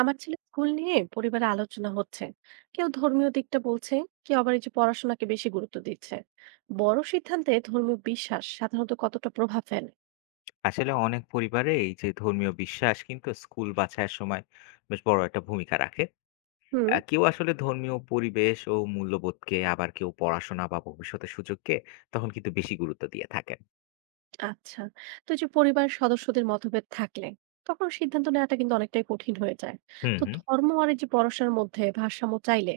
আমার ছেলে স্কুল নিয়ে পরিবারে আলোচনা হচ্ছে। কেউ ধর্মীয় দিকটা বলছে, কেউ আবার এই যে পড়াশোনাকে বেশি গুরুত্ব দিচ্ছে। বড় সিদ্ধান্তে ধর্মীয় বিশ্বাস সাধারণত কতটা প্রভাব ফেলে? আসলে অনেক পরিবারে এই যে ধর্মীয় বিশ্বাস কিন্তু স্কুল বাছাইয়ের সময় বেশ বড় একটা ভূমিকা রাখে। হুম। কেউ আসলে ধর্মীয় পরিবেশ ও মূল্যবোধকে, আবার কেউ পড়াশোনা বা ভবিষ্যতের সুযোগকে তখন কিন্তু বেশি গুরুত্ব দিয়ে থাকেন। আচ্ছা, তো এই যে পরিবারের সদস্যদের মতভেদ থাকলে তখন সিদ্ধান্ত নেওয়াটা কিন্তু অনেকটাই কঠিন হয়ে যায়। হুম তো হুম। ধর্ম আর এই যে পড়াশোনার মধ্যে ভারসাম্য চাইলে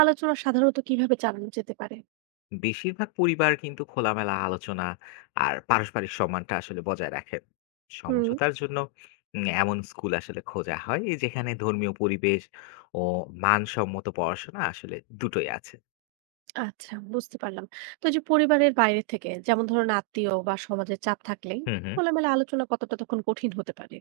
আলোচনা সাধারণত কিভাবে চালানো যেতে পারে? বেশিরভাগ পরিবার কিন্তু খোলামেলা আলোচনা আর পারস্পরিক সম্মানটা আসলে বজায় রাখে হুম। সমঝোতার জন্য। এমন স্কুল আসলে খোঁজা হয়, এই যেখানে ধর্মীয় পরিবেশ ও মানসম্মত পড়াশোনা আসলে দুটোই আছে। আচ্ছা, বুঝতে পারলাম। তো এই যে পরিবারের বাইরে থেকে যেমন ধরুন আত্মীয় বা সমাজের চাপ থাকলে হুম হুম। খোলামেলা আলোচনা কতটা তখন কঠিন হতে পারে?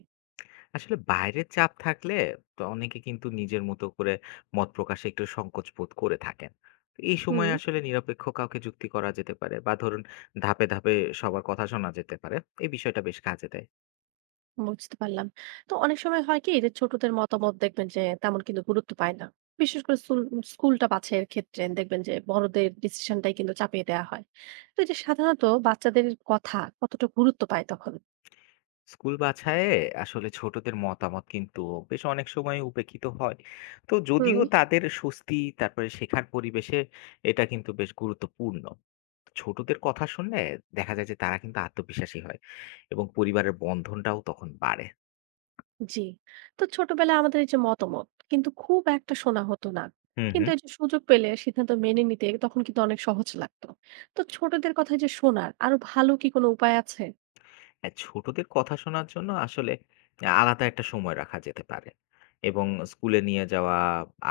আসলে বাইরের চাপ থাকলে তো অনেকে কিন্তু নিজের মতো করে মত প্রকাশে একটু সংকোচ বোধ করে থাকেন। তো এই হুম। সময় আসলে নিরপেক্ষ কাউকে যুক্তি করা যেতে পারে, বা ধরুন ধাপে ধাপে সবার কথা শোনা যেতে পারে। এই বিষয়টা বেশ কাজে দেয়। বুঝতে পারলাম। তো অনেক সময় হয় কি যে ছোটদের মতামত দেখবেন যে তেমন কিন্তু গুরুত্ব পায় না। বিশেষ করে স্কুলটা বাছাইয়ের ক্ষেত্রে দেখবেন যে বড়দের ডিসিশনটাই কিন্তু চাপিয়ে দেওয়া হয়। তো এটা সাধারণত বাচ্চাদের কথা কতটা গুরুত্ব পায় তখন? স্কুল বাছায়ে আসলে ছোটদের মতামত কিন্তু বেশ অনেক সময় উপেক্ষিত হয়। তো হুম। যদিও তাদের স্বস্তি, তারপরে শেখার পরিবেশে এটা কিন্তু বেশ গুরুত্বপূর্ণ। ছোটদের কথা শুনলে দেখা যায় যে তারা কিন্তু আত্মবিশ্বাসী হয়, এবং পরিবারের বন্ধনটাও তখন বাড়ে। জি, তো ছোটবেলায় আমাদের এই যে মতামত কিন্তু খুব একটা শোনা হতো না, হুম কিন্তু হুম। এই যে সুযোগ পেলে সিদ্ধান্ত মেনে নিতে তখন কিন্তু অনেক সহজ লাগতো। তো ছোটদের কথা যে শোনার আরো ভালো কি কোনো উপায় আছে? হ্যাঁ, ছোটদের কথা শোনার জন্য আসলে আলাদা একটা সময় রাখা যেতে পারে, এবং স্কুলে নিয়ে যাওয়া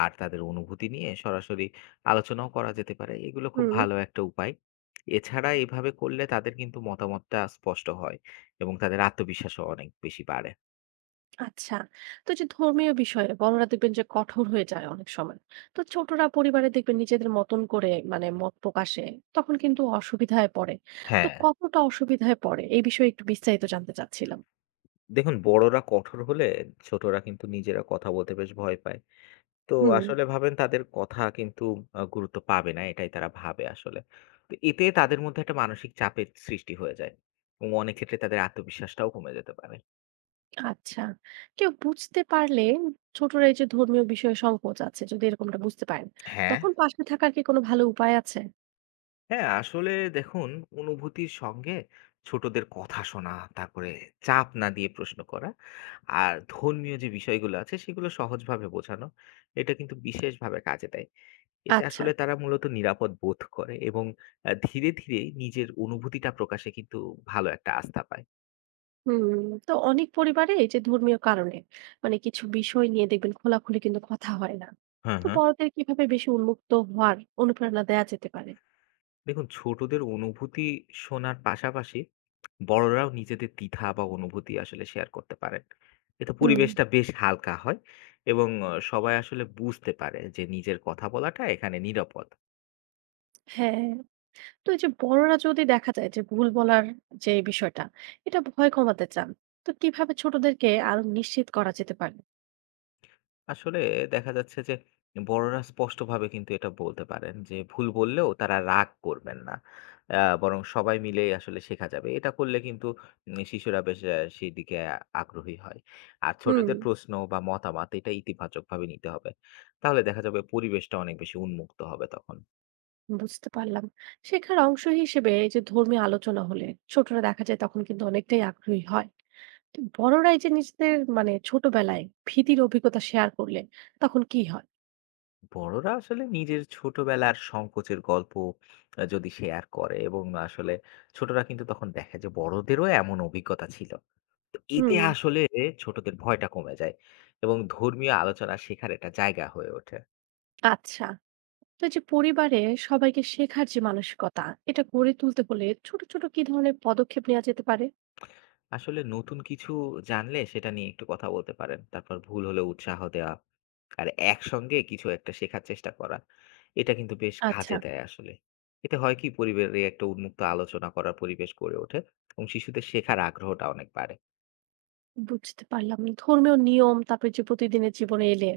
আর তাদের অনুভূতি নিয়ে সরাসরি আলোচনাও করা যেতে পারে। এগুলো খুব হুম। ভালো একটা উপায়। এছাড়া এভাবে করলে তাদের কিন্তু মতামতটা স্পষ্ট হয়, এবং তাদের আত্মবিশ্বাসও অনেক বেশি বাড়ে। আচ্ছা, তো এই যে ধর্মীয় বিষয়ে বড়রা দেখবেন যে কঠোর হয়ে যায় অনেক সময়। তো ছোটরা পরিবারে দেখবেন নিজেদের মতন করে মানে মত প্রকাশে তখন কিন্তু অসুবিধায় পড়ে। তো হ্যাঁ। কতটা অসুবিধায় পড়ে এই বিষয়ে একটু বিস্তারিত জানতে চাচ্ছিলাম। দেখুন, বড়রা কঠোর হলে ছোটরা কিন্তু নিজেরা কথা বলতে বেশ ভয় পায়। তো হুম। আসলে ভাবেন তাদের কথা কিন্তু গুরুত্ব পাবে না, এটাই তারা ভাবে আসলে। তো এতে তাদের মধ্যে একটা মানসিক চাপের সৃষ্টি হয়ে যায়, এবং অনেক ক্ষেত্রে তাদের আত্মবিশ্বাসটাও কমে যেতে পারে। আচ্ছা। কেউ বুঝতে পারলে ছোটরা এই যে ধর্মীয় বিষয়ে সংকোচ আছে যদি এরকমটা বুঝতে পারেন, হ্যাঁ। তখন পাশে থাকার কি কোনো ভালো উপায় আছে? হ্যাঁ, আসলে দেখুন, অনুভূতির সঙ্গে ছোটদের কথা শোনা, তারপরে চাপ না দিয়ে প্রশ্ন করা, আর ধর্মীয় যে বিষয়গুলো আছে সেগুলো সহজভাবে বোঝানো। এটা কিন্তু বিশেষভাবে কাজে দেয়। এতে আচ্ছা। আসলে তারা মূলত নিরাপদ বোধ করে, এবং ধীরে, ধীরে নিজের অনুভূতিটা প্রকাশে কিন্তু ভালো একটা আস্থা পায়। হুম। তো অনেক পরিবারে এই যে ধর্মীয় কারণে মানে কিছু বিষয় নিয়ে দেখবেন খোলাখুলি কিন্তু কথা হয় না। হ্যাঁ, তো হ্যাঁ। বড়দের কিভাবে বেশি উন্মুক্ত হওয়ার অনুপ্রেরণা দেয়া যেতে পারে? দেখুন, ছোটদের অনুভূতি শোনার পাশাপাশি বড়রাও নিজেদের দ্বিধা বা অনুভূতি আসলে শেয়ার করতে পারেন। এতে হুম, পরিবেশটা বেশ হালকা হয়, এবং সবাই আসলে বুঝতে পারে যে নিজের কথা বলাটা এখানে নিরাপদ। হ্যাঁ। তো এই যে বড়রা যদি দেখা যায় যে ভুল বলার যে বিষয়টা, এটা ভয় কমাতে চান, তো কিভাবে ছোটদেরকে আরো নিশ্চিত করা যেতে পারে? আসলে দেখা যাচ্ছে যে বড়রা স্পষ্টভাবে কিন্তু এটা বলতে পারেন যে ভুল বললেও তারা রাগ করবেন না। বরং সবাই মিলে আসলে শেখা যাবে। এটা করলে কিন্তু শিশুরা বেশ সেদিকে আগ্রহী হয়। আর হুম। ছোটদের প্রশ্ন বা মতামত এটা ইতিবাচকভাবে নিতে হবে। তাহলে দেখা যাবে পরিবেশটা অনেক বেশি উন্মুক্ত হবে তখন। বুঝতে পারলাম। শেখার অংশ হিসেবে এই যে ধর্মীয় আলোচনা হলে ছোটরা দেখা যায় তখন কিন্তু অনেকটাই আগ্রহী হয়। তো বড়রা এই যে নিজেদের মানে ছোটবেলায় ভীতির অভিজ্ঞতা শেয়ার করলে তখন কি হয়? বড়রা আসলে নিজের ছোটবেলার সংকোচের গল্প যদি শেয়ার করে, এবং আসলে ছোটরা কিন্তু তখন দেখে যে বড়দেরও এমন অভিজ্ঞতা ছিল। তো এতে হুম, আসলে ছোটদের ভয়টা কমে যায়, এবং ধর্মীয় আলোচনা শেখার একটা জায়গা হয়ে ওঠে। আচ্ছা। তো এই যে পরিবারে সবাইকে শেখার যে মানসিকতা এটা গড়ে তুলতে হলে ছোট ছোট কি ধরনের পদক্ষেপ নেওয়া যেতে পারে? আসলে নতুন কিছু জানলে সেটা নিয়ে একটু কথা বলতে পারেন। তারপর ভুল হলে উৎসাহ দেওয়া। আর একসঙ্গে কিছু একটা শেখার চেষ্টা করা। এটা কিন্তু বেশ আচ্ছা, কাজে দেয় আসলে। এতে হয় কি, পরিবারে একটা উন্মুক্ত আলোচনা করার পরিবেশ গড়ে ওঠে, এবং শিশুদের শেখার আগ্রহটা অনেক বাড়ে। বুঝতে পারলাম। ধর্মীয় নিয়ম তারপরে যে প্রতিদিনের জীবনে এলে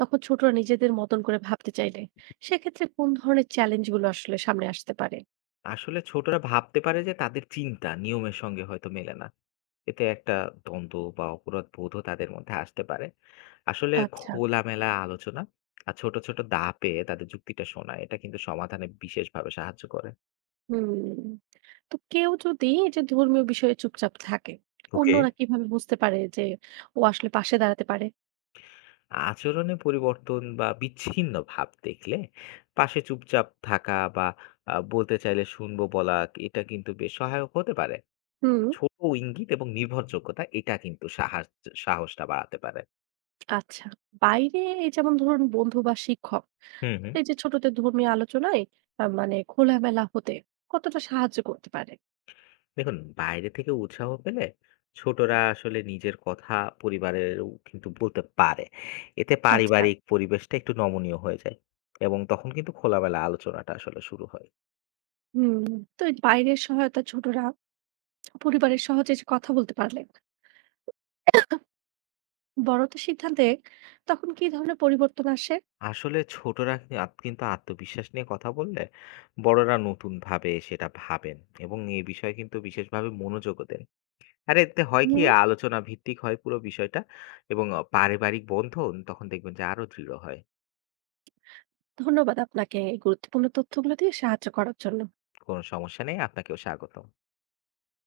তখন ছোটরা নিজেদের মতন করে ভাবতে চাইলে সেক্ষেত্রে কোন ধরনের চ্যালেঞ্জ গুলো আসলে সামনে আসতে পারে? আসলে ছোটরা ভাবতে পারে যে তাদের চিন্তা নিয়মের সঙ্গে হয়তো মেলে না। এতে একটা দ্বন্দ্ব বা অপরাধ বোধও তাদের মধ্যে আসতে পারে। আসলে আচ্ছা। খোলামেলা আলোচনা আর ছোট, ছোট ধাপে তাদের যুক্তিটা শোনা, এটা কিন্তু সমাধানে বিশেষভাবে সাহায্য করে। হুম। তো কেউ যদি এই যে ধর্মীয় বিষয়ে চুপচাপ থাকে, ওকে। অন্যরা কিভাবে বুঝতে পারে যে ও আসলে পাশে দাঁড়াতে পারে? আচরণে পরিবর্তন বা বিচ্ছিন্ন ভাব দেখলে পাশে চুপচাপ থাকা, বা বলতে চাইলে শুনবো বলা, এটা কিন্তু বেশ সহায়ক হতে পারে। হুম। ছোট ইঙ্গিত এবং নির্ভরযোগ্যতা, এটা কিন্তু সাহায্য সাহসটা বাড়াতে পারে। আচ্ছা। বাইরে এই যেমন ধরুন বন্ধু বা শিক্ষক, হুম, হুম। এই যে ছোটদের ধর্মীয় আলোচনায় মানে খোলামেলা হতে কতটা সাহায্য করতে পারে? দেখুন, বাইরে থেকে উৎসাহ পেলে ছোটরা আসলে নিজের কথা পরিবারেরও কিন্তু বলতে পারে। এতে আচ্ছা। পারিবারিক পরিবেশটা একটু নমনীয় হয়ে যায়, এবং তখন কিন্তু খোলামেলা আলোচনাটা আসলে শুরু হয়। হুম। তো এই বাইরের সহায়তা ছোটরা পরিবারের সহজে যে কথা বলতে পারলে বড়দের সিদ্ধান্তে তখন কি ধরনের পরিবর্তন আসে? আসলে ছোটরা কি কিন্তু আত্মবিশ্বাস নিয়ে কথা বললে বড়রা নতুনভাবে সেটা ভাবেন, এবং এ বিষয়ে কিন্তু বিশেষভাবে মনোযোগও দেন। আর এতে হয় কি, হুম। আলোচনা ভিত্তিক হয় পুরো বিষয়টা, এবং পারিবারিক বন্ধন তখন দেখবেন যে আরো দৃঢ় হয়। ধন্যবাদ আপনাকে এই গুরুত্বপূর্ণ তথ্যগুলো দিয়ে সাহায্য করার জন্য। কোনো সমস্যা নেই, আপনাকেও স্বাগতম।